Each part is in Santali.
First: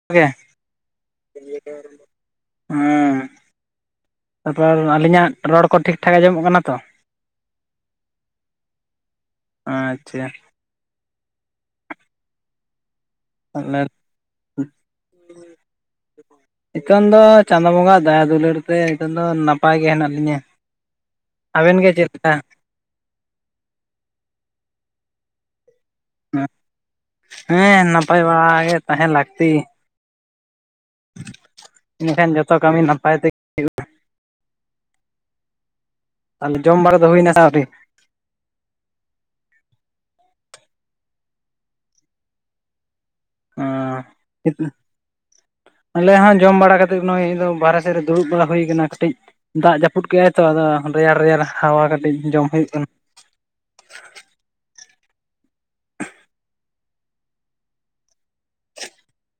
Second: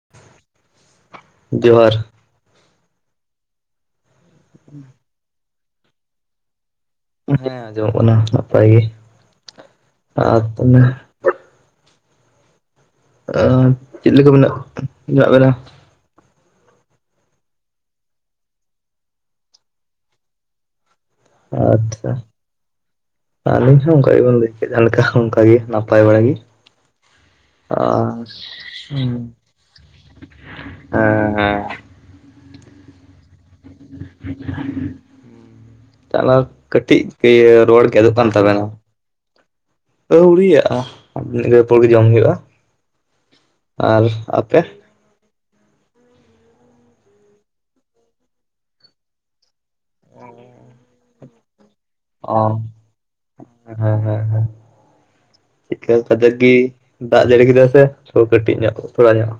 [unintelligible] ᱡᱚᱦᱟᱨ ᱚᱸ ᱛᱟᱯᱚᱨ ᱟᱹᱞᱤᱧᱟᱜ ᱨᱚᱲ ᱠᱚ ᱴᱷᱤᱠ-ᱴᱷᱟᱠ ᱟᱸᱡᱚᱢᱚᱜ ᱠᱟᱱᱟ ᱛᱚ? ᱦᱮᱸ ᱟᱸᱡᱚᱢᱚᱜ ᱠᱟᱱᱟ ᱱᱟᱯᱟᱭ ᱜᱮ ᱟᱪᱪᱷᱟ ᱟᱨ ᱛᱟᱦᱚᱞᱮ ᱟᱨ ᱛᱟᱦᱚᱞᱮ ᱪᱮᱫ ᱞᱮᱠᱟ ᱢᱮᱱᱟᱜ ᱢᱮᱱᱟᱜ ᱵᱮᱱᱟ? ᱱᱤᱛᱚᱝ ᱫᱚ ᱪᱟᱸᱫᱚ ᱵᱚᱸᱜᱟ ᱫᱟᱭᱟ ᱫᱩᱞᱟᱹᱲ ᱛᱮ ᱱᱤᱛᱚᱝ ᱫᱚ ᱱᱟᱯᱟᱭ ᱜᱮ ᱦᱮᱱᱟᱜ ᱞᱤᱧᱟᱹ᱾ ᱟᱵᱮᱱ ᱜᱮ ᱪᱮᱫ ᱟᱪᱪᱷᱟ ᱞᱮᱠᱟ ᱟᱹᱞᱤᱧ ᱦᱚᱸ ᱚᱝᱠᱟ ᱜᱮᱵᱮᱱ ᱞᱟᱹᱭ ᱠᱮᱫ ᱡᱟᱦᱟᱸ ᱞᱮᱠᱟ ᱚᱝᱠᱟ ᱜᱮ ᱱᱟ ᱯᱟᱭ ᱵᱟᱲᱟ ᱜᱤ᱾ ᱦᱮᱸ ᱱᱟᱯᱟᱭ ᱵᱟᱲᱟ ᱜᱮ ᱦᱮᱸ ᱛᱟᱦᱮᱸᱱ ᱞᱟᱠᱛᱤ᱾ ᱤᱱᱟᱹᱠᱷᱟᱱ ᱡᱚᱛᱚ ᱠᱟᱹᱢᱤ ᱱᱟᱯᱟᱭ ᱛᱮᱜᱮ ᱛᱟᱞᱮ ᱛᱟᱦᱚᱞᱮ ᱡᱚᱢ ᱵᱟᱲᱟ ᱠᱟᱹᱴᱤᱡ ᱫᱚ ᱦᱩᱭᱱᱟ ᱥᱮ ᱤᱭᱟᱹ ᱟᱹᱣᱨᱤ ᱨᱚᱲ ᱜᱮᱫᱚᱜ ᱠᱟᱱ ᱛᱟᱵᱮᱱᱟ᱾ ᱟᱹᱣᱨᱤᱭᱟᱜ-ᱟ ᱢᱤᱫ ᱜᱷᱟᱹᱨᱤᱡ ᱯᱚᱨ ᱜᱮ ᱡᱚᱢ ᱦᱩᱭᱩᱜ-ᱟ᱾ ᱟᱸ [unintelligible] ᱟᱞᱮ ᱦᱚᱸ ᱡᱚᱢ ᱵᱟᱲᱟ ᱠᱟᱛᱮ ᱱᱚᱜ-ᱚᱭ ᱵᱟᱨᱦᱮ ᱥᱮᱫ ᱨᱮ ᱫᱩᱲᱩᱵ ᱵᱟᱲᱟ ᱦᱩᱭ ᱠᱟᱱᱟ ᱠᱟᱹᱴᱤᱡ ᱫᱟᱜ ᱡᱟᱹᱯᱩᱫ ᱠᱮᱫ-ᱟᱭ ᱛᱚ ᱟᱫᱚ ᱨᱮᱭᱟᱲ ᱨᱮᱭᱟᱲ ᱦᱟᱣᱟ ᱠᱟᱹᱴᱤᱡ ᱚ ᱡᱚᱢ ᱦᱩᱭᱩᱜ ᱠᱟᱱᱟ᱾ ᱦᱮᱸ ᱦᱮᱸ ᱦᱮᱸ ᱮᱠᱟᱞ ᱠᱟᱡᱟᱠ ᱜᱮ ᱫᱟᱜ ᱡᱟᱹᱲᱤ ᱠᱮᱫᱟ ᱥᱮ ᱛᱷᱚᱲᱟ ᱠᱟᱹᱴᱤᱡ ᱧᱚᱜ ᱛᱷᱚᱲᱟ ᱧᱚᱜ?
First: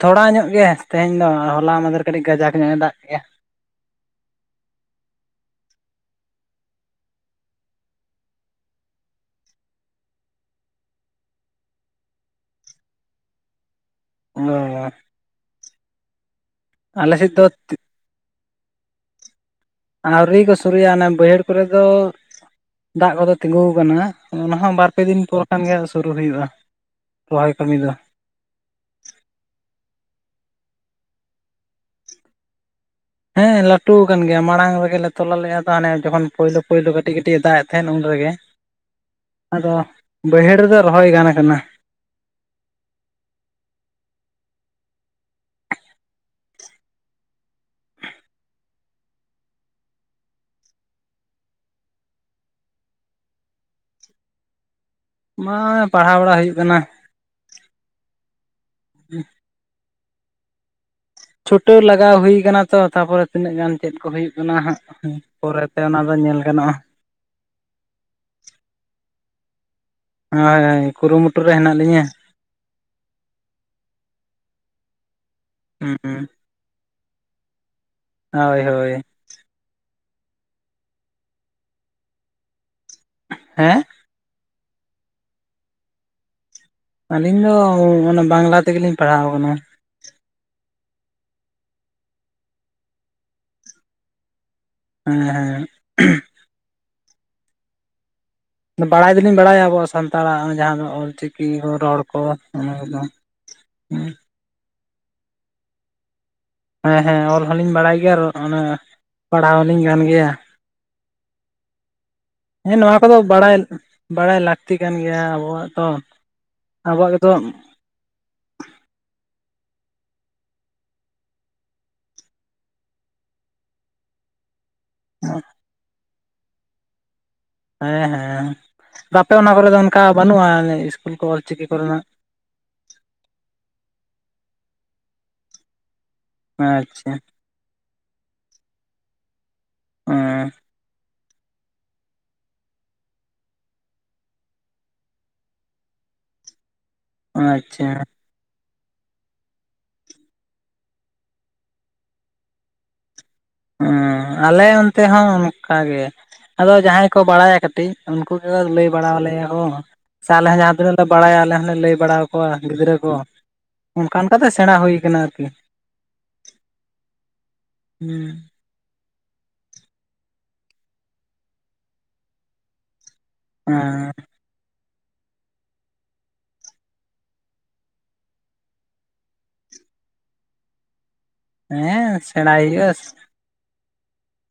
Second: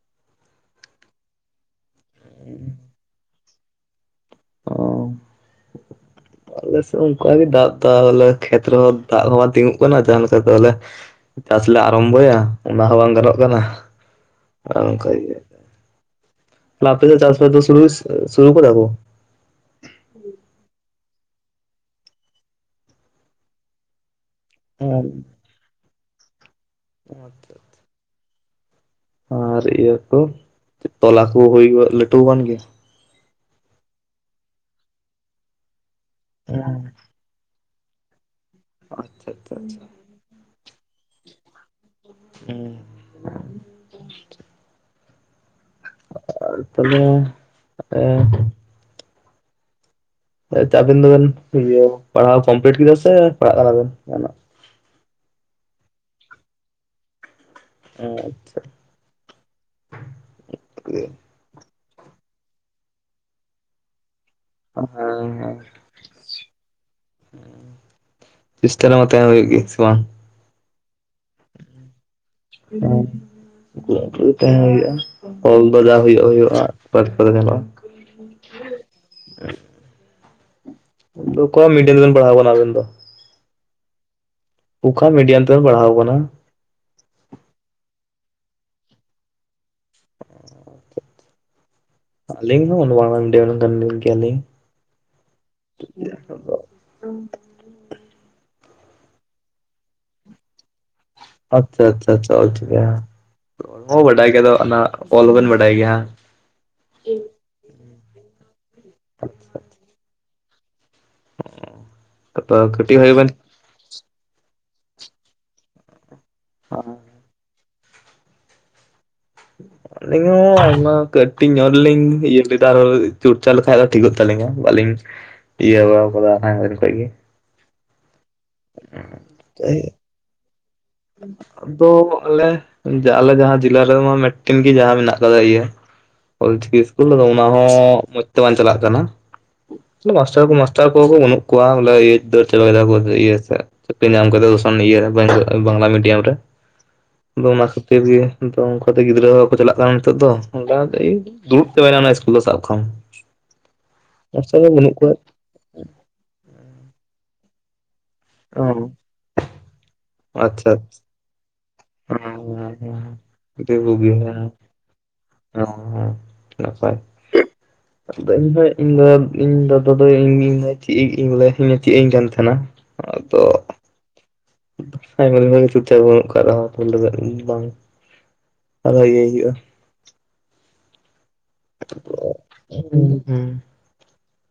ᱛᱷᱚᱲᱟ ᱧᱚᱜ ᱜᱮ ᱛᱮᱦᱮᱧ ᱫᱚ ᱦᱚᱞᱟ ᱢᱟᱸᱫᱷᱮᱨ ᱠᱟᱹᱴᱤᱡ ᱜᱟᱡᱟᱠ ᱧᱚᱜ-ᱮ ᱫᱟᱜ ᱠᱮᱜ-ᱟ᱾ ᱚ [inaudible] ᱟᱞᱮ ᱥᱮᱫ ᱚᱝᱠᱟ ᱜᱮ ᱫᱟᱜ ᱛᱟᱷᱮᱛ [unintelligible] ᱠᱷᱮᱛ ᱨᱮᱦᱚᱸ ᱫᱟᱜ ᱦᱚᱸ ᱵᱟᱝ ᱛᱤᱸᱜᱩᱜ ᱠᱟᱱᱟ ᱡᱟᱦᱟᱸ ᱞᱮᱠᱟ ᱫᱚ ᱟᱞᱮ ᱪᱟᱥ ᱞᱮ ᱟᱨᱟᱢᱵᱷᱚᱭᱟ ᱚᱱᱟ ᱦᱚᱸ ᱵᱟᱝ ᱜᱟᱱᱚᱜ ᱠᱟᱱᱟ᱾ ᱟ ᱚ ᱚᱝᱠᱟ ᱜᱮ ᱛᱟᱦᱚᱞᱮ ᱟᱯᱮ ᱥᱮᱫ ᱪᱟᱥ-ᱵᱟᱥ ᱫᱚ ᱥᱩᱨᱩ ᱥᱮ ᱥᱩᱨᱩ ᱠᱟᱫᱟ ᱠᱩ? ᱟᱹᱣᱨᱤ ᱠᱚ ᱥᱩᱨᱩᱭᱟ ᱚᱱᱮ ᱵᱟᱹᱭᱦᱟᱹᱲ ᱠᱚᱨᱮ ᱫᱚ ᱫᱟᱜ ᱠᱚᱫᱚ ᱛᱤᱸᱜᱩᱣ ᱠᱟᱱᱟ᱾ ᱚᱱᱟ ᱦᱚᱸ ᱵᱟᱨᱯᱮ ᱫᱤᱱ ᱯᱚᱨ ᱠᱷᱟᱱ ᱜᱮ ᱥᱩᱨᱩ ᱦᱩᱭᱩᱜ-ᱟ᱾ ᱨᱚᱦᱚᱭ ᱠᱟᱹᱢᱤ ᱫᱚ ᱟᱨ ᱤᱭᱟᱹ ᱠᱚ ᱛᱚᱞᱟ ᱠᱚ ᱦᱩᱭ ᱜᱚᱫ ᱞᱟᱹᱴᱩ ᱠᱟᱱ ᱜᱮᱭᱟ? ᱦᱮᱸ ᱞᱟᱹᱴᱩ ᱠᱟᱱ ᱜᱮᱭᱟ ᱢᱟᱲᱟᱝ ᱨᱮᱜᱮ ᱞᱮ ᱛᱚᱞᱟ ᱞᱮ ᱮᱨ ᱞᱟᱣᱟ ᱚᱱᱮ ᱡᱚᱠᱷᱚᱱ ᱯᱳᱭᱞᱳ ᱯᱳᱭᱞᱳ ᱠᱟᱹᱴᱤᱡ ᱠᱟᱹᱴᱤᱡ ᱮ ᱫᱟᱜ ᱮᱫ ᱛᱟᱦᱮᱸᱫ ᱩᱱ ᱨᱮᱜᱮ, ᱟᱪᱪᱷᱟ ᱟᱪᱪᱷᱟ ᱟᱫᱚ ᱟᱪᱪᱷᱟ ᱵᱟᱹᱭᱦᱟᱹᱲ ᱨᱮᱫᱚ ᱨᱚᱦᱚᱭ ᱜᱟᱱ ᱠᱟᱱᱟ᱾ ᱩᱸ ᱟᱨ ᱛᱟᱦᱚᱞᱮ ᱮᱸ ᱦᱚᱭ ᱛᱚ ᱟᱹᱵᱤᱱ ᱫᱚᱵᱮᱱ ᱤᱭᱟᱹ ᱯᱟᱲᱦᱟᱣ ᱠᱚᱢᱯᱞᱤᱴ ᱠᱮᱫᱟ ᱥᱮ ᱯᱟᱲᱦᱟᱜ ᱠᱟᱱᱟ ᱵᱮᱱ ᱡᱟᱦᱟᱸ ᱱᱟᱜ? ᱵᱟᱝ ᱯᱟᱲᱷᱟᱭ ᱵᱟᱲᱟ ᱦᱩᱭᱩᱜ ᱠᱟᱱᱟ᱾ ᱟᱪᱪᱷᱟ, ᱪᱷᱩᱴᱟᱹᱣ ᱞᱟᱜᱟᱣ ᱦᱩᱭ ᱟᱠᱟᱱᱟ ᱛᱚ ᱛᱟᱯᱚᱨᱮ ᱛᱤᱱᱟᱹᱜ ᱜᱟᱱ ᱪᱮᱫ ᱠᱚ ᱦᱩᱭᱩᱜ ᱠᱟᱱᱟ, ᱦᱟᱸᱜ ᱦᱮᱸ ᱦᱮᱸ ᱯᱚᱨᱮᱛᱮ ᱚᱱᱟ ᱫᱚ ᱧᱮᱞ ᱜᱟᱱᱚᱜ-ᱟ᱾ ᱪᱤᱥᱴᱟ ᱨᱮᱢᱟ ᱛᱟᱦᱮᱸ ᱦᱩᱭᱩᱜ ᱜᱮ ᱥᱮ ᱵᱟᱝ? ᱦᱳᱭ ᱦᱳᱭ ᱠᱩᱨᱩᱢᱩᱴᱩ ᱨᱮ ᱦᱮᱱᱟᱜ ᱞᱤᱧᱟᱹ᱾ ᱚ ᱞᱟᱹᱴᱷᱩ ᱛᱟᱦᱮᱸ ᱦᱩᱭᱩᱜ-ᱟ ᱚᱞ ᱫᱚ ᱡᱟ ᱦᱩᱸ ᱦᱳᱭᱳᱜ-ᱟ ᱦᱳᱭᱳᱜ-ᱟ᱾ [unintelligible] ᱧᱮᱞᱚᱜ-ᱟ᱾ ᱦᱳᱭ ᱦᱳᱭ, ᱚᱞᱩ ᱠᱚ ᱢᱤᱰᱤᱞ ᱮᱢ ᱛᱮᱵᱮᱱ ᱯᱟᱲᱦᱟᱣ ᱠᱟᱱᱟ ᱟᱵᱮᱱ ᱫᱚ᱾ ᱦᱮᱸ, ᱚᱠᱟ ᱢᱤᱰᱤᱭᱟᱢ ᱛᱮᱢ ᱯᱟᱲᱦᱟᱣ ᱠᱟᱱᱟ? ᱟᱹᱞᱤᱧ ᱫᱚ ᱚᱱᱟ ᱵᱟᱝᱞᱟ ᱛᱮᱜᱮ ᱞᱤᱧ ᱯᱟᱲᱦᱟᱣ ᱠᱟᱱᱟ᱾ ᱟᱞᱤᱧ ᱦᱚᱸ ᱵᱟᱝᱞᱟ ᱢᱤᱰᱤᱭᱟᱢ ᱨᱮᱱ ᱜᱮᱭᱟ ᱞᱤᱧ᱾ ᱦᱮᱸ [unintelligible] ᱵᱟᱲᱟᱭ ᱫᱩᱞᱤᱧ ᱵᱟᱲᱟᱭᱟ ᱟᱵᱚᱣᱟᱜ ᱥᱟᱱᱛᱟᱲ ᱟᱜ ᱡᱟᱦᱟᱸ ᱫᱚ ᱚᱞ ᱪᱤᱠᱤ᱾ ᱟᱪᱪᱷᱟ ᱟᱪᱪᱷᱟ ᱟᱪᱪᱷᱟ, ᱚᱞ ᱪᱤᱠᱤ ᱦᱟᱸᱜ ᱵᱟᱰᱟᱭ ᱜᱮᱫᱚ ᱚᱱᱟ ᱚᱞ ᱦᱚᱸ ᱵᱮᱱ ᱵᱟᱰᱟᱭ ᱜᱮᱭᱟ᱾ ᱦᱮᱸ ᱦᱮᱸ, ᱚᱞ ᱦᱚᱸᱞᱤᱧ ᱵᱟᱲᱟᱭ ᱜᱮᱭᱟ ᱟᱨ ᱚᱱᱮ ᱯᱟᱲᱦᱟᱣ ᱦᱚᱸᱞᱤᱧ ᱜᱟᱱ ᱜᱮᱭᱟ᱾ ᱛᱚ ᱦᱮᱸ ᱠᱟᱹᱴᱤᱡ ᱱᱚᱣᱟ ᱠᱷᱚᱡ ᱠᱚᱫᱚ ᱜᱮᱵᱮᱱ ᱵᱟᱲᱟᱭ, ᱵᱟᱲᱟᱭ ᱞᱟᱹᱠᱛᱤ ᱠᱟᱱ ᱜᱮᱭᱟ ᱟᱵᱚᱣᱟᱜ ᱛᱚ ᱟᱵᱚᱣᱟᱜ ᱜᱮᱛᱚ᱾ ᱟᱹᱞᱤᱧ ᱦᱚᱸ ᱟᱭᱢᱟ ᱠᱟᱹᱴᱤᱡ ᱧᱚᱜᱞᱤᱧ ᱤᱭᱟᱹ ᱞᱮᱫᱟ ᱟᱨ ᱪᱩᱨᱪᱟ ᱞᱮᱠᱷᱟᱱ ᱫᱚ ᱴᱷᱤᱠᱚᱜ ᱛᱟᱹᱞᱤᱧᱟᱹ ᱵᱟᱹᱞᱤᱧ ᱤᱭᱟᱹ ᱵᱟᱲᱟ ᱟᱠᱟᱫᱟ ᱦᱮᱸ ᱠᱷᱚᱡ ᱜᱮ᱾ ᱦᱮᱸ ᱦᱮᱸ, ᱟᱯᱮ ᱚᱱᱟ ᱠᱚᱨᱮ ᱫᱚ ᱚᱱᱠᱟ ᱵᱟᱹᱱᱩᱜ-ᱟ ᱫᱚ ᱟᱞᱮ ᱟᱞᱮ ᱡᱟᱦᱟᱸ ᱡᱤᱞᱟ ᱨᱮᱢᱟ ᱢᱮᱫᱴᱮᱱ ᱜᱮ ᱡᱟᱦᱟᱸ ᱢᱮᱱᱟᱜ ᱠᱟᱫᱟ ᱤᱭᱟᱹ᱾ ᱚᱞ ᱪᱤᱠᱤ ᱤᱥᱠᱩᱞ ᱟᱪᱪᱷᱟ ᱟᱫᱚ ᱚᱱᱟ ᱦᱚᱸ ᱢᱚᱸᱡᱽ ᱛᱮ ᱵᱟᱝ ᱪᱟᱞᱟᱜ ᱠᱟᱱᱟ᱾ ᱢᱟᱥᱴᱟᱨ ᱠᱚ ᱢᱟᱥ- ᱴᱟᱨ ᱠᱚ ᱦᱚᱸ ᱵᱟᱹᱱᱩᱜ ᱠᱚᱣᱟ ᱵᱚᱞᱮ ᱫᱟᱹᱲ ᱪᱟᱵᱟ ᱠᱮᱫᱟᱠ ᱤᱭᱟᱹ ᱥᱮᱫ ᱪᱟᱹᱠᱨᱤ ᱧᱟᱢ ᱠᱟᱛᱮᱫ [unintelligible] ᱥᱮᱫ᱾ ᱵᱟᱝᱞᱟ ᱢᱤᱰᱤᱭᱟᱢ ᱨᱮ ᱟᱫᱚ ᱚᱱᱟ ᱟᱪᱪᱷᱟ ᱠᱷᱟᱹᱛᱤᱨ ᱜᱮ᱾ ᱚᱱᱠᱟ ᱚᱱᱠᱟ ᱛᱮ ᱜᱤᱫᱽᱨᱟᱹ ᱦᱚᱸ ᱵᱟᱠᱚ ᱪᱟᱞᱟᱜ ᱠᱟᱱᱟ ᱱᱤᱛᱚᱜ ᱫᱚ ᱚᱱᱠᱟ ᱫᱩᱲᱩᱵ ᱪᱟᱵᱟᱭ ᱮᱱᱟ ᱚᱱᱟ ᱤᱥᱠᱩᱞ ᱫᱚ ᱥᱟᱵ ᱠᱟᱢ᱾ ᱚᱸ ᱢᱟᱥᱴᱟᱨ ᱟᱞᱮ ᱠᱚ ᱵᱟᱹᱱᱩᱜ ᱚᱱᱛᱮ ᱠᱚᱣᱟ ᱦᱚᱸ ᱚᱱᱠᱟ ᱜᱮ᱾ ᱟᱫᱚ ᱡᱟᱦᱟᱸᱭ ᱠᱚ ᱵᱟᱲᱟᱭᱟ ᱠᱟᱹᱴᱤᱡ ᱩᱱᱠᱩ ᱜᱮ ᱞᱟᱹᱭ ᱚ ᱵᱟᱲᱟᱣ ᱞᱮᱭᱟ ᱦᱚᱸ᱾ ᱥᱮ ᱟᱞᱮ ᱦᱚᱸ ᱡᱟᱦᱟᱸ ᱟᱪᱪᱷᱟ ᱛᱤᱱᱟᱹᱜ ᱞᱮ ᱵᱟᱲᱟᱭᱟ ᱟᱞᱮ ᱦᱚᱸᱞᱮ ᱞᱟᱹᱭ ᱵᱟᱲᱟ ᱠᱚᱣᱟ ᱜᱤᱫᱽᱨᱟᱹ ᱠᱚ᱾ ᱟᱹᱰᱤ ᱵᱩᱜᱤ ᱚᱱᱠᱟ ᱚᱱᱠᱟᱛᱮ ᱦᱮᱸ ᱥᱮᱬᱟ ᱦᱩᱭ ᱠᱟᱱᱟ ᱟᱨᱠᱤ᱾ ᱦᱮᱸ ᱦᱮᱸ [unintelligible] ᱤᱧ ᱫᱚ ᱤᱧ ᱫᱟᱫᱟ ᱫᱚ ᱤᱧ ᱪᱮᱫ ᱪᱮᱫ ᱤᱧ ᱠᱟᱱ ᱛᱟᱦᱮᱸᱱᱟ, ᱟᱫᱚ ᱦᱮᱸ, ᱟᱭᱢᱟ ᱜᱮ ᱪᱚᱨᱪᱟ ᱵᱟᱹᱱᱩᱜ ᱠᱟᱜ ᱨᱮᱦᱚᱸ [unintelligible] ᱵᱟᱝ ᱟᱫᱚ ᱤᱭᱟᱹᱭ ᱦᱩᱭᱩᱜ-ᱟ᱾ ᱦᱮᱸ ᱥᱮᱬᱟᱭ ᱦᱩᱭᱩᱜ-ᱟ, ᱦᱩᱸ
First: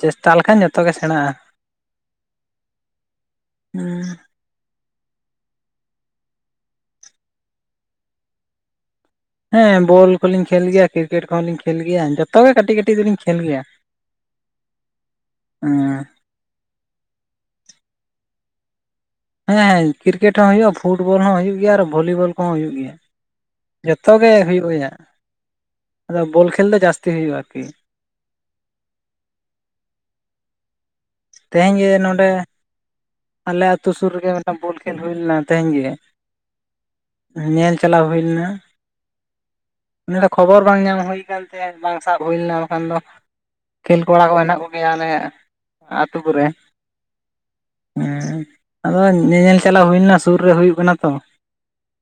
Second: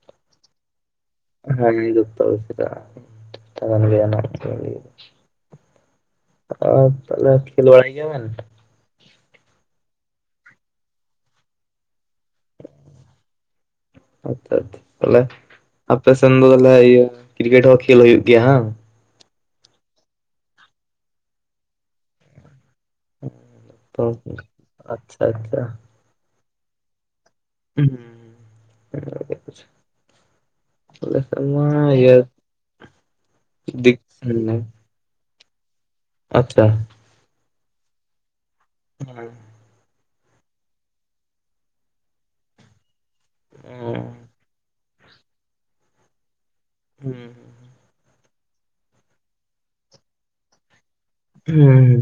ᱪᱮᱥᱴᱟ ᱞᱮᱠᱷᱟᱱ ᱡᱚᱛᱚᱜ ᱜᱮ ᱥᱮᱬᱟᱜ-ᱟ᱾ ᱵᱷᱟᱜᱮ ᱜᱮᱛᱚ [unintelligible] ᱟᱫᱚ ᱛᱟᱦᱚᱞᱮ ᱠᱷᱮᱞ ᱵᱟᱲᱟᱭ ᱜᱮᱭᱟ ᱵᱮᱱ? ᱦᱮᱸ ᱵᱚᱞ ᱠᱚᱞᱤᱧ ᱠᱷᱮᱞ ᱜᱮᱭᱟ ᱠᱨᱤᱠᱮᱴ ᱠᱚᱦᱚᱸᱞᱤᱧ ᱠᱷᱮᱞ ᱜᱮᱭᱟ ᱡᱚᱛᱚ ᱜᱮ ᱠᱟᱹᱴᱤᱡ ᱠᱟᱹᱴᱤᱡ ᱫᱚᱞᱤᱧ ᱠᱷᱮᱞ ᱜᱮᱭᱟ ᱾ ᱟᱪᱪᱷᱟ ᱟᱪᱪᱷᱟ ᱛᱟᱦᱚᱞᱮ ᱦᱮᱸ ᱟᱯᱮᱥᱮᱱ ᱫᱚ ᱛᱟᱦᱚᱞᱮ ᱤᱭᱟᱹ ᱠᱨᱤᱠᱮᱴ ᱦᱚᱸ ᱠᱷᱮᱞ ᱦᱩᱭᱩᱜ ᱜᱮᱭᱟ ᱦᱟᱝ! ᱦᱮᱸ ᱦᱮᱸ ᱠᱨᱤᱠᱮᱴ ᱦᱚᱸ ᱦᱩᱭᱩᱜᱼᱟ ᱯᱷᱩᱴᱵᱚᱞ ᱦᱚᱸ ᱦᱩᱭᱩᱜ ᱜᱮᱭᱟ ᱟᱨ ᱵᱷᱚᱞᱤᱵᱚᱞ ᱠᱚᱦᱚᱸ ᱦᱩᱭᱩᱜ ᱜᱮᱭᱟ ᱾ ᱛᱚ ᱟᱪᱪᱷᱟ ᱟᱪᱪᱷᱟ ᱾ ᱟᱫᱚ ᱵᱚᱞ ᱠᱷᱮᱞ ᱫᱚ ᱡᱟᱥᱛᱤ ᱦᱩᱭᱩᱜᱼᱟ ᱟᱨᱠᱤ ᱾ ᱦᱩᱸ [inaudible] ᱛᱮᱦᱮᱧ ᱜᱮ ᱱᱚᱰᱮ ᱟᱞᱮ ᱟᱛᱩ ᱫᱤᱠ ᱥᱩᱨ ᱨᱮᱜᱮ ᱢᱤᱫᱴᱟᱝ ᱵᱚᱞ ᱠᱷᱮᱞ ᱦᱩᱭ ᱞᱮᱱᱟ ᱛᱮᱦᱮᱧ ᱜᱮ ᱾ ᱟᱪᱪᱷᱟ ᱾ ᱧᱮᱞ ᱪᱟᱞᱟᱣ ᱦᱩᱭ ᱞᱮᱱᱟ ᱾ ᱵᱷᱟᱜᱮ ᱾ ᱱᱤᱭᱟᱹ ᱫᱚ ᱠᱷᱚᱵᱚᱨ ᱵᱟᱝ ᱧᱟᱢ ᱦᱩᱭ ᱟᱠᱟᱱ ᱛᱟᱦᱮᱸ ᱵᱟᱝ ᱥᱟᱵ ᱦᱩᱭ ᱞᱮᱱᱟ ᱵᱟᱠᱷᱨᱟ ᱫᱚ ᱠᱷᱮᱞ ᱠᱚᱲᱟ ᱠᱚ ᱦᱮᱱᱟᱜ ᱠᱚᱜᱮᱭᱟ ᱚᱞᱮ ᱟᱹᱛᱩ ᱠᱚᱨᱮ ᱾ ᱦᱩᱸ ᱾ ᱦᱩᱸ, ᱟᱫᱚ ᱧᱮᱧᱮᱞ ᱪᱟᱞᱟᱣ ᱦᱩᱭ ᱞᱮᱱᱟ ᱥᱩᱨ ᱨᱮ ᱦᱩᱭᱩᱜ ᱠᱟᱱᱟ ᱛᱚ ᱾ ᱦᱩᱸ ᱾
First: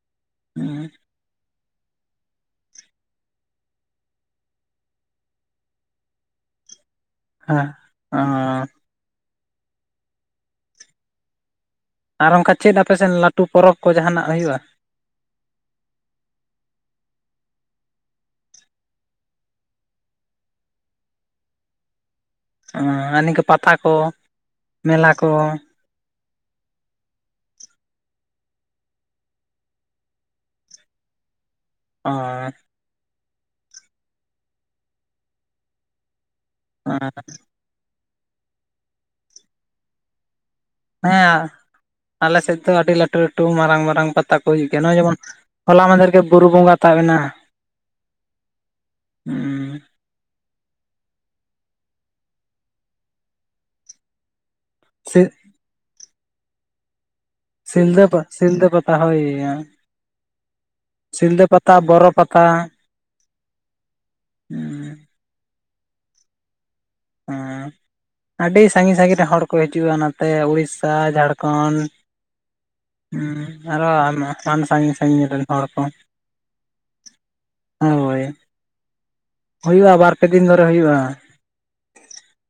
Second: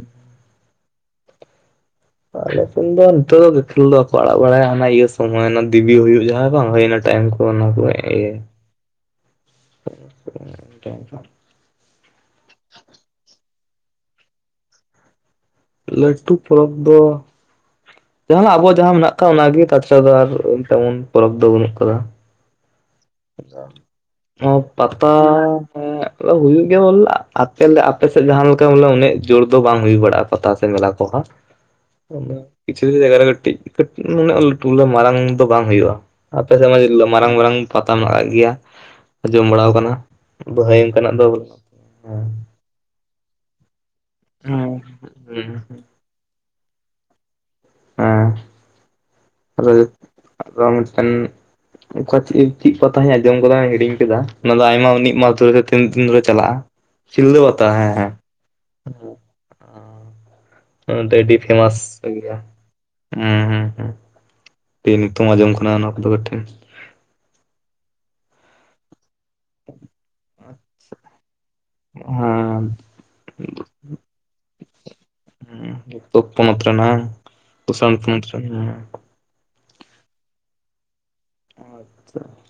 ᱦᱩᱸ ᱾ ᱟᱞᱮ ᱥᱮᱱ ᱫᱚ ᱱᱤᱛᱚᱜ ᱫᱚ ᱠᱷᱮᱞ ᱫᱚ ᱵᱟᱠᱚ ᱟᱲᱟᱜ ᱵᱟᱲᱟᱭᱟ ᱦᱟᱱᱟ ᱤᱭᱟᱹ ᱥᱚᱢᱚᱭ ᱦᱟᱱᱟ ᱫᱤᱵᱤ ᱦᱩᱭᱩᱜ ᱡᱟᱦᱟᱸ ᱵᱟᱝ ᱦᱩᱭ ᱚᱱᱟ ᱴᱟᱭᱤᱢ ᱠᱚ ᱚᱱᱟ ᱦᱮᱸ ᱠᱚ ᱚ ᱤᱭᱟᱹ [inaudible] ᱟᱨ ᱚᱝᱠᱟ ᱪᱮᱫ ᱟᱯᱮᱥᱮᱱ ᱞᱟᱴᱩ ᱯᱚᱨᱚᱵᱽ ᱠᱚ ᱡᱟᱦᱟᱱᱟᱜ ᱦᱩᱭᱩᱜᱼᱟ? ᱞᱟᱹᱴᱩ ᱯᱚᱨᱚᱵᱽ ᱫᱚ ᱡᱟᱦᱟᱸᱱᱟᱜ ᱟᱵᱚ ᱡᱟᱦᱟᱸ ᱢᱮᱱᱟᱜ ᱟᱠᱟᱜ ᱚᱱᱟᱜᱮ ᱛᱟᱪᱷᱟᱲᱟ ᱫᱚ ᱟᱨ ᱛᱮᱢᱚᱱ ᱯᱚᱨᱚᱵ ᱫᱚ ᱵᱟᱹᱱᱩᱜ ᱠᱟᱫᱟ ᱾ ᱟᱸᱻ ᱚ ᱯᱟᱛᱟᱻ ᱠᱚ [inaudible] ᱦᱩᱭᱩᱜ ᱜᱮᱭᱟ ᱵᱚᱞᱮ ᱟᱯᱮ ᱟᱯᱮᱥᱮᱫ ᱡᱟᱦᱟᱸ ᱞᱮᱠᱟ ᱵᱚᱞᱮ ᱩᱱᱟᱹᱜ ᱡᱳᱨ ᱫᱚ ᱵᱟᱝ ᱦᱩᱭ ᱵᱟᱲᱟᱜᱼᱟ ᱯᱟᱛᱟ ᱥᱮ ᱢᱮᱞᱟ ᱠᱚ ᱦᱟᱜ ᱾ ᱚ ᱟᱫᱚ ᱠᱤᱪᱷᱩ ᱠᱤᱪᱷᱩ ᱡᱟᱭᱜᱟ ᱨᱮ ᱠᱟᱹᱴᱤᱡ ᱠᱟᱹᱴ ᱱᱩᱱᱟᱹᱜ ᱞᱟᱹᱴᱩ ᱞᱮ ᱢᱟᱨᱟᱝ ᱫᱚ ᱵᱟᱝ ᱦᱩᱭᱩᱜᱼᱟ ᱾ ᱟᱯᱮᱥᱮᱫ ᱢᱟ ᱪᱮᱞᱠᱟ ᱢᱟᱨᱟᱝ ᱢᱟᱨᱟᱝ ᱯᱟᱛᱟ ᱢᱟᱱᱟᱜ ᱜᱮᱭᱟ ᱟᱧᱡᱚᱢ ᱵᱟᱲᱟᱣ ᱠᱟᱱᱟ ᱵᱷᱟᱹᱭ ᱛᱮᱱᱟᱜ ᱫᱚ ᱟᱞᱮᱥᱮᱫ ᱫᱚ ᱟᱹᱰᱤ ᱞᱟᱹᱴᱩ ᱞᱟᱹᱴᱩ ᱢᱟᱨᱟᱝ ᱢᱟᱨᱟᱝ ᱯᱟᱛᱟ ᱠᱚ ᱦᱩᱭᱩᱜ ᱜᱮᱭᱟ ᱱᱚᱜᱼᱚᱭ ᱡᱮᱢᱚᱱ ᱦᱮᱸ ᱦᱚᱞᱟ ᱢᱟᱫᱷᱮᱨ ᱜᱮ ᱵᱩᱨᱩ ᱵᱚᱸᱜᱟ ᱛᱟᱵᱮᱱᱟ ᱾ ᱦᱩᱸ [unintelligible] ᱟᱱᱩᱥᱴᱷᱟᱱ ᱚᱠᱟ ᱪᱮᱫ ᱪᱮᱫ ᱯᱟᱛᱟᱧ ᱟᱸᱡᱚᱢ ᱠᱟᱫᱟ ᱦᱤᱲᱤᱧ ᱠᱟᱫᱟ ᱚᱱᱟ ᱫᱚ ᱟᱭᱢᱟ ᱩᱱᱤᱜ ᱥᱤ ᱢᱟᱞ ᱛᱩᱞᱟᱹ ᱠᱷᱟᱹᱛᱤᱨ ᱛᱤᱱ ᱫᱤᱱ ᱫᱷᱚᱨᱮ ᱪᱟᱞᱟᱜᱼᱟ? ᱥᱤᱞᱫᱟᱹ ᱯᱟᱛᱟ ᱦᱮᱸ ᱥᱤᱞᱫᱟᱹ ᱦᱮᱸ ᱯᱟ ᱥᱤᱞᱫᱟᱹ ᱯᱟᱛᱟ ᱦᱩᱭ [inaudible] ᱚᱱᱟ ᱫᱚ ᱟᱹᱰᱤ ᱯᱷᱮᱢᱟᱥ ᱜᱮᱭᱟ ᱯᱟᱛᱟ ᱦᱮᱸ ᱦᱩᱸ ᱦᱩᱸ ᱾ [unintelligible] ᱱᱤᱛᱩᱢ ᱟᱸᱡᱚᱢ ᱠᱟᱱᱟ ᱱᱚᱣᱟ ᱠᱚᱫᱚ ᱠᱟᱹᱴᱷᱤ ᱾ ᱦᱮᱸ, ᱟᱹᱰᱤ ᱥᱟᱺᱜᱤᱧ ᱥᱟᱺᱜᱤᱧ ᱨᱮᱱ ᱦᱚᱲ ᱠᱚ ᱦᱤᱡᱩᱜᱼᱟ ᱱᱚᱛᱮ ᱩᱲᱤᱥᱥᱟ ᱡᱷᱟᱲᱠᱷᱚᱸᱰ ᱦᱮᱸᱻ ᱦᱩᱸ ᱟᱨᱚ ᱟᱭᱢᱟ ᱦᱟᱱ ᱥᱟᱺᱜᱤᱧ ᱥᱟᱺᱜᱤᱧ ᱨᱮᱱ ᱦᱚᱲ ᱠᱚ ᱛᱚ ᱯᱚᱱᱟᱛ ᱨᱮᱱᱟ ᱦᱟᱝ ᱦᱳᱭ [unintelligible] ᱦᱩᱭᱩᱜᱼᱟ ᱵᱟᱨ ᱯᱮ ᱫᱤᱱ ᱫᱷᱚᱨᱮ ᱦᱩᱭᱩᱜᱼᱟ᱾ [inaudible]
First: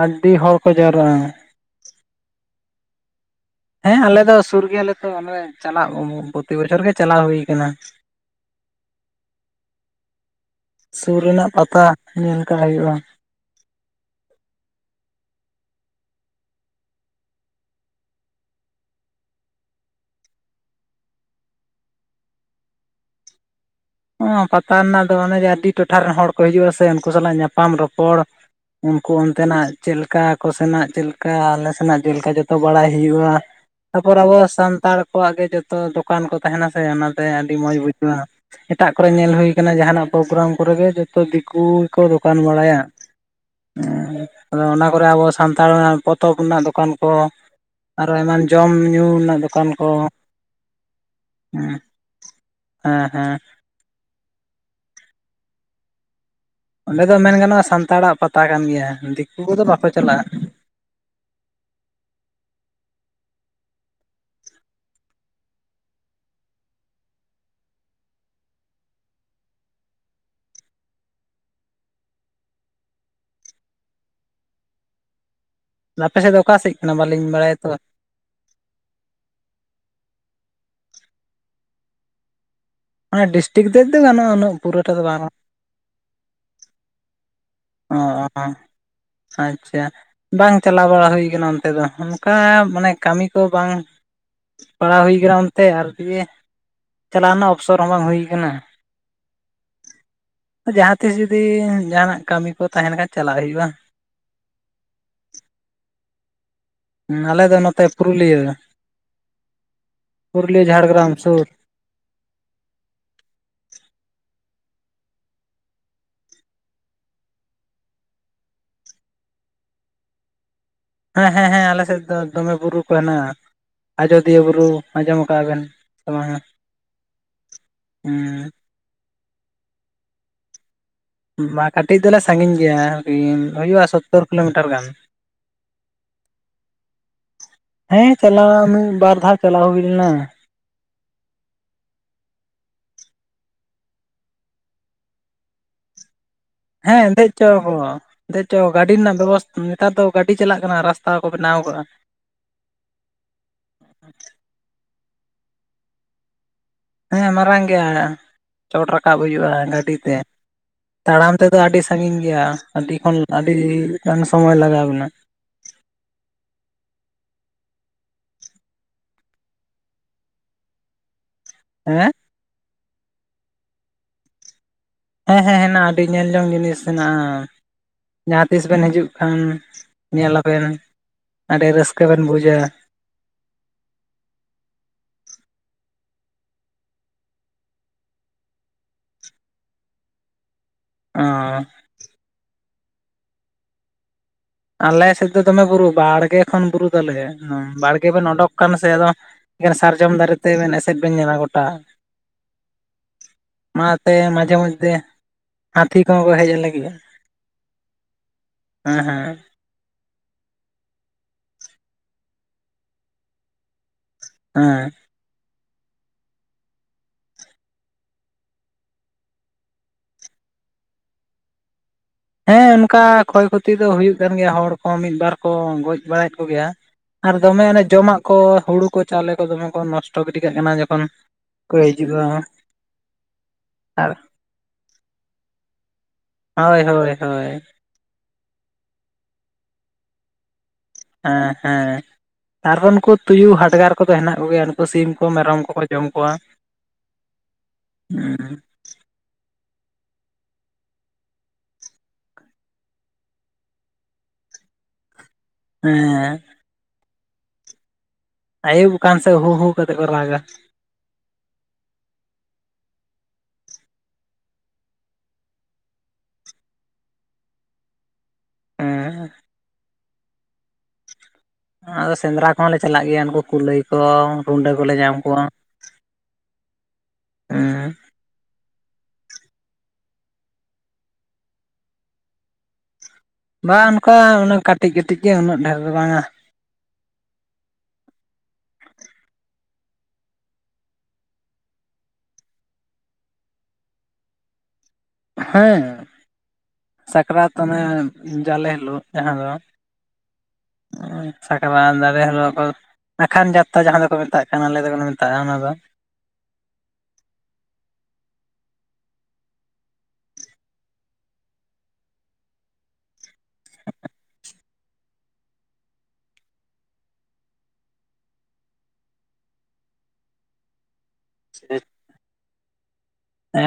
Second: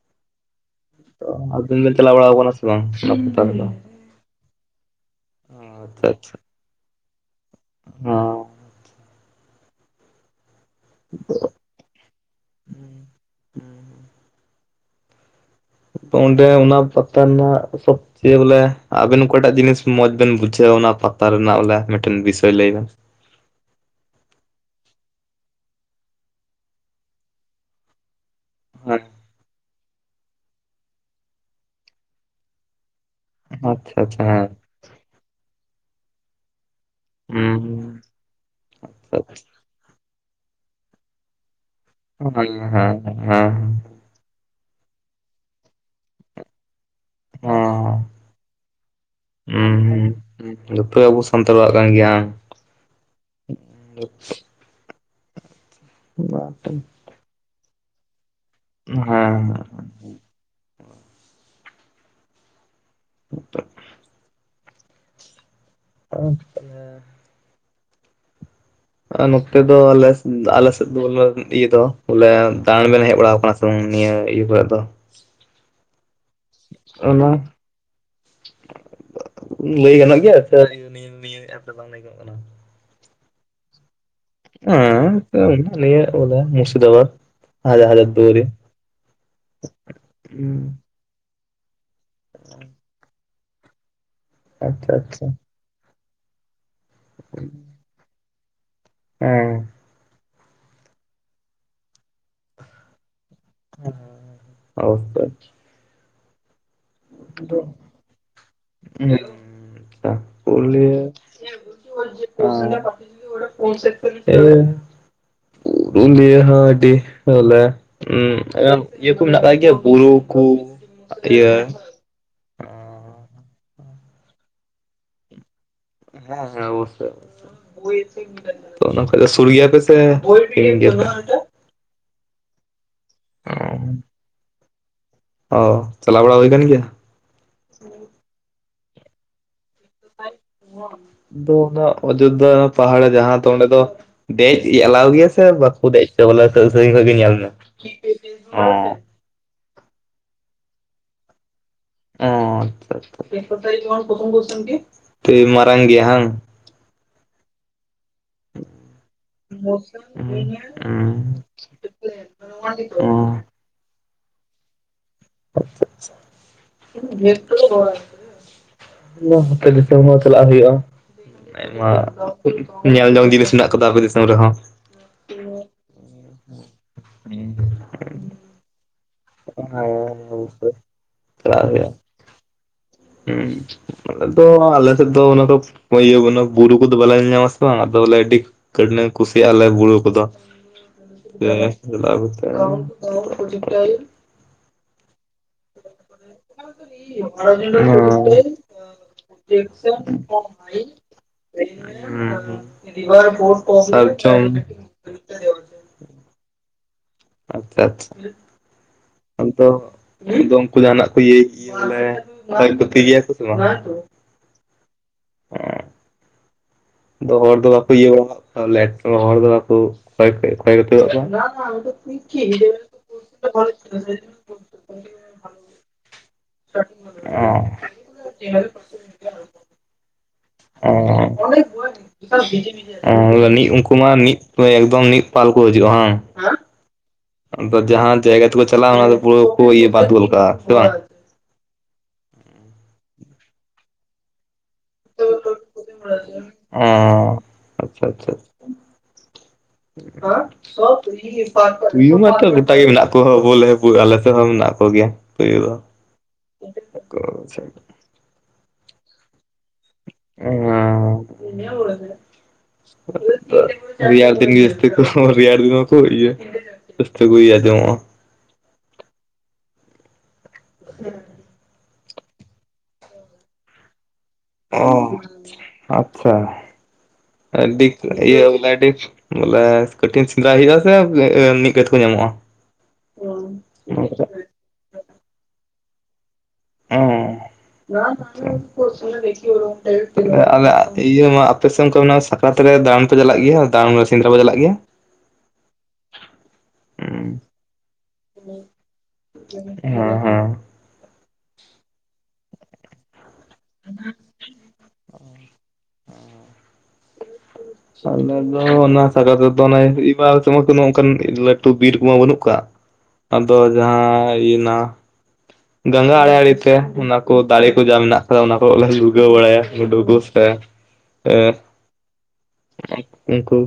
ᱟᱹᱰᱤ ᱦᱚᱲ ᱠᱚ ᱡᱟᱣᱨᱟᱜ- ᱟ ᱾ ᱟᱨ ᱵᱤᱱ ᱵᱮᱱ ᱪᱟᱞᱟᱣ ᱵᱟᱲᱟ ᱠᱟᱱᱟ ᱥᱮ ᱵᱟᱝ ᱚᱱᱟ ᱯᱟᱦᱴᱟ ᱠᱚᱫᱚ᱾ ᱦᱮᱸ ᱟᱞᱮ ᱫᱚ ᱥᱩᱨ ᱜᱮᱭᱟᱞᱮ ᱛᱚ ᱪᱟᱞᱟᱜ ᱟᱪᱪᱷᱟ ᱯᱨᱚᱛᱤ ᱵᱚᱪᱷᱚᱨ ᱜᱮ ᱪᱟᱞᱟᱣ ᱦᱩᱭ ᱠᱟᱱᱟ᱾ ᱦᱚᱸ ᱥᱩᱨ ᱨᱮᱱᱟᱜ ᱯᱟᱛᱟ ᱧᱮᱞ ᱠᱟᱜ ᱦᱩᱭᱩᱜᱼᱟ᱾ [unintelligible] ᱚᱸᱰᱮ ᱚᱱᱟ ᱯᱟᱛᱟ ᱨᱮᱱᱟᱜ ᱥᱚ ᱡᱮ ᱵᱚᱞᱮ ᱟᱵᱮᱱ ᱚᱠᱟᱴᱟᱜ ᱡᱤᱱᱤᱥ ᱢᱚᱸᱡᱽ ᱵᱮᱱ ᱵᱩᱡᱷᱟᱹᱣᱟ ᱚᱱᱟ ᱯᱟᱛᱟ ᱨᱮᱱᱟᱜ ᱵᱚᱞᱮ ᱢᱤᱫᱴᱮᱱ ᱵᱤᱥᱚᱭ ᱞᱟᱹᱭ ᱵᱮᱱ᱾ ᱯᱟᱛᱟ ᱨᱮᱱᱟᱜ ᱫᱚ ᱚᱱᱮ ᱡᱮ ᱟᱹᱰᱤ ᱴᱚᱴᱷᱟ ᱨᱮᱱ ᱦᱚᱲ ᱠᱚ ᱦᱤᱡᱩᱜᱼᱟ ᱥᱮ ᱩᱱᱠᱩ ᱥᱟᱞᱟᱜ ᱧᱟᱯᱟᱢ ᱨᱚᱯᱚᱲ᱾ ᱦᱮᱸ ᱩᱱᱠᱩ ᱚᱱᱛᱮᱱᱟᱜ ᱪᱮᱫᱞᱠᱟ ᱠᱚ ᱥᱮᱱᱟᱜ ᱪᱮᱫᱞᱮᱠᱟ ᱟᱞᱮ ᱥᱮᱱᱟᱜ ᱪᱮᱫᱮᱠᱟ ᱡᱚᱛᱚ ᱵᱟᱲᱟᱭ ᱦᱩᱭᱩᱜᱼᱟ᱾ ᱟᱪᱪᱷᱟ ᱛᱟᱯᱚᱨ ᱟᱪᱪᱷᱟ ᱟᱵᱚ ᱦᱮᱸ ᱥᱟᱱᱛᱟᱲ, ᱚᱣᱟᱜ ᱜᱮ ᱡᱚᱛᱚ ᱫᱚᱠᱟᱱ ᱠᱚ ᱛᱟᱦᱮᱱᱟ ᱥᱮ ᱚᱱᱟᱛᱮ ᱟᱹᱰᱤ ᱢᱚᱸᱡᱽ ᱦᱩᱸ ᱵᱩᱡᱷᱟᱹᱜᱼᱟ, ᱮᱴᱟᱜ ᱠᱚᱨᱮ ᱧᱮᱞ ᱦᱩᱸ ᱦᱩᱭ᱾ ᱠᱟᱱᱟ ᱡᱟᱦᱟᱱᱟᱜ ᱯᱨᱳᱜᱨᱟᱢ ᱠᱟᱛᱮ ᱜᱮ ᱡᱚᱛᱚ ᱫᱤᱠᱩ ᱜᱮ ᱠᱚ ᱫᱚᱠᱟᱱ ᱦᱮᱸ ᱵᱟᱲᱭᱟ᱾ ᱦᱮᱸ ᱦᱮᱸ ᱟᱫᱚ ᱚᱱᱟ ᱠᱚᱨᱮ ᱟᱵᱚ ᱥᱟᱱᱛᱟᱲ ᱯᱚᱛᱚᱵ ᱨᱮᱱᱟᱜ ᱫᱚᱠᱟᱱ᱾ ᱠᱚ ᱦᱮᱸ ᱟᱨᱚ ᱮᱢᱟᱱ ᱡᱚᱢ ᱧᱩ ᱨᱮᱱᱟᱜ ᱫᱚᱠᱟᱱ ᱦᱩᱸ ᱠᱚ᱾ ᱦᱩᱸ ᱡᱚᱛᱚ ᱟᱵᱚ ᱥᱟᱱᱛᱟᱲᱟᱜ ᱠᱟᱱ ᱜᱮᱭᱟ ᱵᱟᱝ᱾ ᱦᱮᱸ ᱦᱮᱸ [inaudible] ᱚᱸᱰᱮ ᱫᱚ ᱢᱮᱱ ᱜᱟᱱᱚᱜᱼᱟ ᱥᱟᱱᱛᱟᱲᱟᱜ ᱯᱟᱛᱟ ᱠᱟᱱ ᱜᱮᱭᱟ ᱫᱤᱠᱩ ᱦᱮᱸ ᱠᱚᱫᱚ ᱵᱟᱠᱚ ᱪᱟᱞᱟᱜᱼᱟ᱾ ᱱᱤᱛᱚᱜ᱾ [inaudible] ᱱᱚᱛᱮ ᱫᱚ ᱟᱞᱮ ᱟᱞᱮ ᱥᱮᱫ ᱫᱚ ᱵᱚᱞᱮ ᱤᱭᱟᱹ ᱫᱚ ᱵᱚᱞᱮ ᱫᱟᱬᱟᱱ ᱵᱮᱱ ᱦᱮᱡ ᱵᱟᱲᱟ ᱟᱠᱟᱱᱟ, ᱛᱚᱝ ᱱᱤᱭᱟᱹ ᱤᱭᱟᱹ ᱠᱚᱨᱮᱜ ᱫᱚ᱾ ᱟᱯᱮ ᱥᱮᱫ ᱫᱚ ᱚᱠᱟᱥᱮᱫ ᱠᱟᱱᱟ ᱵᱟᱞᱤᱧ ᱚᱱᱟ ᱵᱟᱲᱟᱭᱟ ᱛᱚ? ᱞᱟᱹᱭ ᱜᱟᱱᱚᱜ ᱜᱮᱭᱟ ᱥᱮ ᱱᱤᱭᱟᱹ ᱮᱯ ᱨᱮ ᱵᱟᱝ ᱞᱟᱹᱭ ᱜᱟᱱᱚᱜ ᱠᱟᱱᱟ ᱚᱱᱟ ᱰᱤᱥᱴᱤᱠ ᱛᱮᱫ ᱫᱚ ᱜᱟᱱᱚᱜᱼᱟ ᱩᱱᱟᱹᱜ, ᱯᱩᱨᱟᱹᱴᱟ ᱫᱚ ᱵᱟᱝ ᱦᱮᱸ ᱱᱤᱭᱟᱹ ᱢᱩᱨᱥᱤᱫᱟᱵᱟᱫᱽ, ᱚ ᱟᱪᱪᱷᱟ ᱵᱟᱝ ᱦᱩᱸ ᱪᱟᱞᱟᱣ ᱵᱟᱲᱟ ᱦᱩᱭ ᱟᱠᱟᱱᱟ ᱚᱱᱛᱮ ᱫᱚ ᱾ ᱚᱱᱠᱟ ᱢᱟᱱᱮ ᱠᱟᱹᱢᱤ ᱠᱚ ᱵᱟᱝ ᱟᱪᱪᱷᱟ ᱯᱟᱲᱟᱣ ᱦᱩᱭ ᱟᱪᱪᱷᱟ ᱠᱟᱱᱟ ᱚᱱᱛᱮ ᱟᱨ ᱫᱤᱭᱮ᱾ ᱪᱟᱞᱟᱣ ᱨᱮᱱᱟᱜ ᱚᱯᱥᱚᱨ ᱦᱚᱸ ᱵᱟᱝ ᱦᱩᱭ ᱠᱟᱱᱟ ᱾ ᱚᱸ ᱡᱟᱦᱟᱸᱛᱤᱥ ᱡᱩᱫᱤ ᱡᱟᱦᱟᱸᱱᱟᱜ ᱠᱟᱹᱢᱤ ᱠᱚ ᱛᱟᱦᱮᱸ ᱞᱮᱱᱠᱷᱟᱱ ᱪᱟᱞᱟᱜ ᱦᱩᱭᱩᱜᱼᱟ ᱾ [inaudible] ᱟᱞᱮ ᱫᱚ ᱱᱚᱛᱮ ᱯᱩᱨᱩᱞᱤᱭᱟᱹ, ᱯᱩᱨᱩᱞᱤᱭᱟᱹ ᱡᱷᱟᱲᱜᱨᱟᱢ ᱥᱩᱨ ᱾ [inaudible] ᱯᱩᱞᱤᱭᱟᱹ ᱦᱚᱸ ᱟᱹᱰᱤ ᱵᱚᱞᱮ ᱩᱸ ᱤᱭᱟᱹ ᱠᱚ ᱢᱮᱱᱟᱜ ᱟᱠᱟᱫ ᱜᱮᱭᱟ ᱵᱩᱨᱩ ᱠᱩ ᱦᱮᱸ ᱦᱮᱸ ᱤᱭᱟᱹ᱾ ᱦᱮᱸ ᱟᱞᱮ ᱥᱮᱫ ᱫᱚ ᱫᱚᱢᱮ ᱵᱩᱨᱩ ᱠᱚ ᱦᱮᱱᱟᱜᱼᱟ, ᱟᱡᱳᱚᱫᱤᱭᱟᱹ ᱵᱩᱨᱩ ᱟᱸᱡᱚᱢ ᱟᱠᱟᱜᱼᱟ ᱵᱮᱱ? ᱥᱮ ᱵᱟᱝᱟ ᱦᱮᱸ ᱦᱮᱸ ᱚᱵᱚᱥ ᱥᱚᱭ᱾ ᱦᱩᱸ ᱛᱚ ᱚᱱᱟ ᱠᱷᱚᱱ ᱫᱚ ᱥᱩᱨ ᱜᱮᱭᱟ ᱯᱮ ᱥᱮ ᱥᱟᱺᱜᱤᱧ ᱜᱮᱭᱟ ᱯᱮ? ᱢᱟ ᱠᱟᱹᱴᱤᱡ ᱫᱚᱞᱮ ᱥᱟᱺᱜᱤᱧ ᱜᱮᱭᱟ, ᱦᱳᱭᱳᱜ-ᱟ ᱥᱳᱛᱛᱳᱨ ᱠᱤᱞᱳᱢᱤᱴᱟᱨ ᱜᱟᱱ ᱾ ᱚ ᱪᱟᱞᱟ ᱵᱟᱲᱟ ᱦᱩᱭ ᱠᱟᱱ ᱜᱮᱭᱟ? ᱦᱮᱸ ᱪᱟᱞᱟᱣ ᱢᱤᱫ ᱵᱟᱨ ᱫᱷᱟᱣ ᱪᱟᱞᱟᱣ ᱦᱩᱭ ᱞᱮᱱᱟ᱾ ᱫᱚ ᱚᱱᱟ ᱚᱡᱳᱫᱽᱫᱷᱟ ᱯᱟᱦᱟᱲ ᱡᱟᱦᱟᱸ ᱫᱚ ᱚᱸᱰᱮ ᱫᱚ᱾ ᱫᱮᱡ ᱮᱞᱟᱣ ᱜᱮᱭᱟ ᱥᱮ ᱵᱟᱠᱚ ᱫᱮᱡ ᱪᱚ ᱵᱚᱞᱮ? ᱥᱟᱺᱜᱤᱧ ᱥᱟᱺᱜᱤᱧ ᱠᱷᱚᱡ ᱦᱮᱸ ᱜᱮ ᱫᱮᱡ ᱧᱮᱞ ᱪᱚ ᱢᱮ? ᱣᱟᱜᱟᱠᱚ ᱫᱮᱡ ᱪᱚ ᱣᱟᱜᱟᱠᱩ ᱜᱟᱹᱰᱤ ᱨᱮᱱᱟᱜ ᱵᱮᱵᱚᱥᱛᱟ ᱾ ᱱᱮᱛᱟᱨ ᱫᱚ ᱜᱟᱹᱰᱤ ᱪᱟᱞᱟᱜ ᱠᱟᱱᱟ ᱨᱟᱥᱛᱟ ᱠᱚ ᱵᱮᱱᱟᱣ ᱟᱠᱟᱜ-ᱟ ᱾ ᱚ ᱟᱪᱪᱷᱟ ᱟᱪᱪᱷᱟ ᱟᱰᱤ ᱢᱟᱨᱟᱝ ᱜᱮᱭᱟ ᱦᱟᱝ? ᱦᱮᱸ ᱢᱟᱨᱟᱝ ᱜᱮᱭᱟ ᱾ ᱪᱚᱴ ᱨᱟᱠᱟᱵ ᱦᱩᱭᱩᱜ-ᱟ ᱜᱟᱹᱰᱤ ᱛᱮ ᱛᱟᱲᱟᱢ ᱦᱩᱸ ᱛᱮᱫᱚ ᱟᱹᱰᱤ ᱥᱟᱺᱜᱤᱧ ᱜᱮᱭᱟ ᱾ ᱟᱹᱰᱤ ᱠᱷᱚᱱ ᱟᱹᱰᱤ ᱜᱟᱱ ᱥᱚᱢᱚᱭ ᱞᱟᱜᱟᱣ ᱵᱤᱱᱟ ᱾ [inaudible] ᱛᱟᱦᱟᱞᱮ ᱜᱚᱝᱠᱮ ᱫᱤᱥᱚᱢ ᱧᱮᱞ ᱪᱟᱞᱟᱜ ᱦᱩᱭᱩᱜ-ᱟ ᱾ ᱟᱭᱢᱟ ᱦᱮᱸ ᱧᱮᱞ ᱡᱚᱝ ᱡᱤᱱᱤᱥ ᱢᱮᱱᱟᱜ ᱠᱟᱫᱟ ᱟᱯᱮ ᱫᱤᱥᱚᱢ ᱨᱮᱦᱚᱸ ᱾ ᱦᱮᱸ ᱦᱮᱸ ᱦᱮᱱᱟᱜ-ᱟ ᱟᱹᱰᱤ ᱧᱮᱞ ᱡᱚᱝ ᱡᱤᱱᱤᱥ ᱦᱮᱱᱟᱜ-ᱟ ᱦᱮᱸ ᱡᱟᱦᱟᱸ ᱛᱤᱥ ᱵᱮᱱ ᱦᱤᱡᱩᱜ ᱠᱷᱟᱱ ᱧᱮᱞ ᱟᱵᱮᱱ ᱚᱵᱚᱥᱥᱳᱭ ᱪᱟᱞᱟᱜ ᱟᱹᱰᱤ ᱦᱩᱭᱩᱜᱼᱟ᱾ ᱨᱟᱹᱥᱠᱟᱹ ᱵᱮᱱ ᱵᱩᱡᱟ ᱾ ᱦᱩᱸ ᱾ ᱟᱞᱮ ᱫᱚ ᱟᱞᱮ ᱥᱮᱫ ᱫᱚ ᱚᱱᱟ ᱤᱭᱟᱹ ᱵᱩᱨᱩ ᱠᱚᱫᱚ ᱵᱟᱞᱮ ᱧᱮᱞ ᱧᱟᱢ ᱟ ᱥᱮ ᱵᱟᱝ ᱟᱫᱚ ᱵᱚᱞᱮ ᱟᱹᱰᱤ ᱠᱟᱹᱴᱱᱟ ᱠᱩᱥᱤ ᱭᱟᱜᱟᱞᱟ ᱵᱩᱨᱩ ᱠᱚᱫᱚ ᱾ [inaudible] ᱚ ᱟᱞᱮ ᱥᱮᱫ ᱫᱚᱢᱮ ᱵᱩᱨᱩ ᱵᱟᱲ ᱵᱟᱲᱜᱮ ᱠᱷᱚᱱ ᱵᱩᱨᱩ ᱫᱟᱞᱮ ᱵᱟᱲᱜᱮ ᱵᱮᱱ ᱚᱰᱩᱠ ᱟᱠᱟᱱ ᱥᱮ ᱟᱫᱚ ᱮᱠᱮᱱ ᱥᱟᱨᱡᱚᱢ ᱫᱟᱨᱮ ᱛᱮᱵᱮᱱ ᱮᱥᱮᱫ ᱵᱮᱱ ᱧᱟᱢᱟ ᱜᱚᱴᱟ ᱾ ᱦᱩᱸ ᱚᱱᱟᱛᱮ ᱥᱟᱨᱡᱚᱢ ᱢᱟᱡᱷᱮ ᱢᱚᱫᱽᱫᱷᱮ ᱦᱟᱹᱛᱤ ᱠᱚᱦᱚᱸ ᱠᱚ ᱦᱮᱡ ᱟᱞᱮ ᱜᱮᱭᱟ ᱾ ᱟᱪᱪᱷᱟ ᱟᱪᱪᱷᱟ ᱦᱮᱸ [inaudible] ᱟᱫᱚ ᱩᱱᱠᱩ ᱡᱟᱦᱱᱟᱜ ᱠᱚ ᱤᱭᱟᱹᱭ ᱜᱮᱭᱟ ᱵᱚᱞᱮ ᱠᱷᱚᱭ ᱠᱷᱩᱛᱤᱭ ᱜᱮᱭᱟ ᱠᱚ ᱥᱮ ᱵᱟᱝ? ᱦᱮᱸ ᱾ ᱚᱻ ᱾ ᱫᱚ ᱦᱚᱲ ᱫᱚ ᱵᱟᱠᱚ ᱤᱭᱟᱹ ᱵᱟᱲᱟ ᱟᱠᱟᱜ ᱵᱚᱞᱮ ᱦᱚᱲ ᱫᱚ ᱵᱟᱠᱚ ᱠᱷᱚᱭ ᱠᱷᱩᱛᱤᱭ ᱟᱠᱟᱫᱟ ᱠᱚᱣᱟ? ᱦᱮᱸ ᱚᱱᱠᱟ ᱠᱷᱚᱭ ᱠᱷᱚᱛᱤ ᱫᱚ ᱦᱩᱭᱩᱜ ᱠᱟᱱ ᱜᱮᱭᱟ ᱦᱚᱲ ᱠᱚ ᱢᱤᱫ ᱵᱟᱨ ᱠᱚ ᱜᱚᱡ ᱵᱟᱲᱟᱭᱮᱫ ᱠᱚᱜᱮᱭᱟ ᱾ ᱟᱨ ᱫᱚᱢᱮ ᱚᱱᱮ ᱡᱚᱢᱟᱜ ᱠᱚ ᱦᱩᱲᱩ ᱠᱚ ᱪᱟᱣᱞᱮ ᱠᱚ ᱫᱚᱢᱮ ᱠᱚ ᱱᱚᱥ ᱴᱚ ᱜᱤᱰᱤ ᱠᱟᱜ ᱠᱟᱱᱟ ᱾ ᱚ ᱩᱱᱠᱩ ᱢᱟ ᱟᱨ ᱢᱤᱫ ᱮᱠᱫᱚᱢ ᱢᱤᱫ ᱯᱟᱞ ᱠᱚ ᱦᱤᱡᱩᱜ-ᱟ ᱵᱟᱝ? ᱦᱳᱭ ᱦᱳᱭ ᱦᱳᱭ ᱾ ᱟᱫᱚ ᱡᱟᱦᱟᱸ ᱡᱟᱭᱜᱟ ᱛᱮᱠᱚ ᱪᱟᱞᱟᱜ-ᱟ ᱚᱱᱟ ᱯᱩᱨᱟᱹ ᱠᱚ ᱤᱭᱟᱹ ᱵᱟᱫ ᱜᱚᱫ ᱠᱟᱜ-ᱟ ᱥᱮ ᱵᱟᱝ? ᱦᱮᱸ ᱦᱮᱸ ᱟᱨ ᱱᱩᱠᱩ ᱛᱩᱭᱩ ᱦᱟᱰᱜᱟᱨ ᱠᱚᱫᱚ ᱦᱮᱱᱟᱜ ᱠᱚᱜᱮᱭᱟ ᱾ ᱥᱤᱢ ᱠᱚ ᱢᱮᱨᱚᱢ ᱠᱚᱠᱚ ᱡᱚᱢ ᱠᱚᱣᱟ ᱚ ᱦᱩᱸ ᱾ [unintelligible] ᱦᱮᱸ ᱾ ᱛᱩᱭᱩ ᱢᱟᱛᱚ ᱜᱚᱴᱟ ᱜᱮ ᱢᱮᱱᱟᱜ ᱠᱚᱣᱟ ᱵᱚᱞᱮ ᱦᱳ ᱟᱞᱮ ᱥᱮᱫ ᱦᱚᱸ ᱢᱮᱱᱟᱜ ᱠᱚᱜᱮᱭᱟ ᱾ ᱦᱩᱭᱩᱜ-ᱟ ᱦᱮᱸ ᱚ ᱟᱪᱪᱷᱟ ᱾ ᱟᱹᱭᱩᱵ ᱠᱟᱱᱟ ᱥᱮ ᱦᱩ ᱦᱩ ᱠᱟᱛᱮᱫ ᱠᱚ ᱨᱟᱜᱟ ᱾ ᱦᱮᱸ ᱾ ᱨᱮᱭᱟᱲ ᱫᱤᱱ ᱜᱮ ᱡᱟᱥᱛᱤ ᱠᱚ ᱨᱮᱭᱟᱲ ᱫᱤᱱ ᱢᱟ ᱠᱚ ᱤᱭᱟᱹ ᱾ ᱡᱟᱥᱛᱤ ᱦᱩ ᱟᱡᱚᱢᱚᱜ-ᱟ ᱾ ᱦᱮᱸ ᱾ ᱦᱮᱸ [inaudible] ᱟᱫᱚ ᱥᱮᱸᱫᱽᱨᱟ ᱠᱚᱦᱚᱸ ᱞᱮ ᱪᱟᱞᱟᱜ ᱜᱮᱭᱟ ᱩᱱᱠᱩ ᱠᱩᱞᱟᱹᱭ ᱠᱚ ᱨᱩᱰᱟᱹ ᱚ ᱠᱚᱞᱮ ᱧᱟᱢ ᱠᱚᱣᱟ ᱟᱪᱪᱷᱟ ᱦᱮᱸ ᱟᱹᱰᱤ- ᱤᱭᱟᱹ ᱚᱱᱠᱟᱭ ᱟᱹᱰᱤ ᱵᱚᱞᱮ ᱠᱟᱴᱤᱱ ᱥᱮᱸᱫᱽᱨᱟᱭ ᱦᱩᱭᱩᱜ ᱟ ᱥᱮ ᱱᱤᱝᱠᱟᱛᱮ ᱠᱚ ᱧᱟᱢᱚᱜ-ᱟ᱾ ᱵᱟᱝ ᱚᱱᱠᱟ ᱚᱱᱟ ᱠᱟᱹᱴᱤᱡ ᱠᱟᱹᱴᱤᱡ ᱜᱮ ᱩᱱᱟᱹᱜ ᱰᱷᱮᱨ ᱫᱚ ᱵᱟᱝᱟ᱾ ᱮᱸ ᱟᱞᱮ ᱤᱭᱟᱹ ᱢᱟ ᱟᱯᱮ ᱥᱮᱱ ᱠᱚ ᱢᱮᱱᱟᱜ ᱟᱛᱚ ᱨᱮ ᱫᱟᱲᱟᱱ ᱯᱮ ᱪᱟᱞᱟᱜ ᱜᱮᱭᱟ ᱫᱟᱲᱟᱱ ᱨᱮ ᱥᱮᱸᱫᱽᱨᱟ ᱯᱮ ᱪᱟᱞᱟᱜ ᱜᱮᱭᱟ? ᱦᱮᱸ ᱦᱮᱸ ᱥᱟᱠᱨᱟᱛ ᱚᱱᱮ ᱡᱟᱞᱮ ᱦᱤᱞᱳᱜ ᱡᱟᱦᱟᱸ ᱫᱚ ᱦᱮᱸ ᱥᱟᱠᱨᱟᱛ ᱡᱟᱞᱮ ᱦᱤᱞᱳᱜ ᱠᱚ ᱟᱠᱷᱟᱱ ᱡᱟᱛᱨᱟ ᱡᱟᱦᱟᱸ ᱫᱚᱠᱚ ᱢᱮᱛᱟᱜ ᱠᱟᱱᱟ ᱟᱞᱮ ᱫᱚᱞᱮ ᱢᱮᱛᱟᱜ-ᱟ ᱚᱱᱟ ᱫᱚ᱾ ᱥᱟᱜᱟᱨ ᱫᱚ ᱚᱱᱟ ᱥᱟᱜᱟ ᱛᱮᱫᱚ ᱚᱱ ᱮᱵᱟᱨ ᱛᱮᱢᱟ ᱚᱱᱠᱟᱱ ᱞᱟᱹᱴᱩ ᱵᱤᱨ ᱠᱚᱢᱟ ᱵᱟᱹᱱᱩᱜ ᱠᱟᱜ [unintelligible] ᱟᱫᱚ ᱡᱟᱦᱟᱸ ᱤᱱᱟ ᱜᱟᱝᱜᱟ ᱟᱲᱮ ᱟᱲᱮ ᱛᱮ ᱚᱱᱟ ᱠᱚ ᱫᱟᱨᱮ ᱠᱚ ᱡᱟ ᱢᱮᱱᱟᱜ ᱟᱠᱟᱫᱟ ᱚᱱᱟ ᱠᱚᱜᱮᱞᱮ ᱞᱩᱲᱜᱟᱹᱣ ᱵᱟᱲᱟᱭᱟ ᱜᱩᱰᱩ ᱠᱩ ᱥᱮ [unintelligible] ᱮ ᱟᱨ ᱩᱱᱠᱩ [inaudible]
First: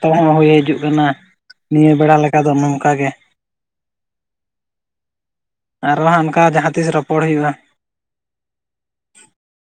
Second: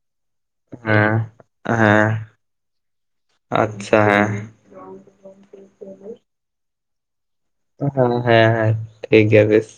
ᱯᱟᱲᱦᱟᱣ ᱦᱚ ᱦᱩᱭ ᱦᱤᱡᱩᱜ ᱠᱟᱱᱟ ᱦᱮᱸ ᱱᱤᱭᱟᱹ ᱦᱮᱸ ᱵᱮᱲᱟ ᱞᱮᱠᱟ ᱫᱚ ᱱᱚᱝᱠᱟ ᱜᱮ᱾ ᱟᱪᱪᱷᱟ ᱦᱮᱸ᱾ [inaudible] ᱟᱨᱦᱚᱸ ᱦᱟᱸᱜ ᱚᱱᱠᱟ ᱡᱟᱦᱟᱸ ᱛᱤᱥ ᱨᱚᱯᱚᱲ ᱦᱩᱭᱩᱜ-ᱟ᱾ ᱦᱮᱸ ᱦᱮᱸ ᱴᱷᱤᱠ ᱜᱮᱭᱟ ᱵᱮᱥ᱾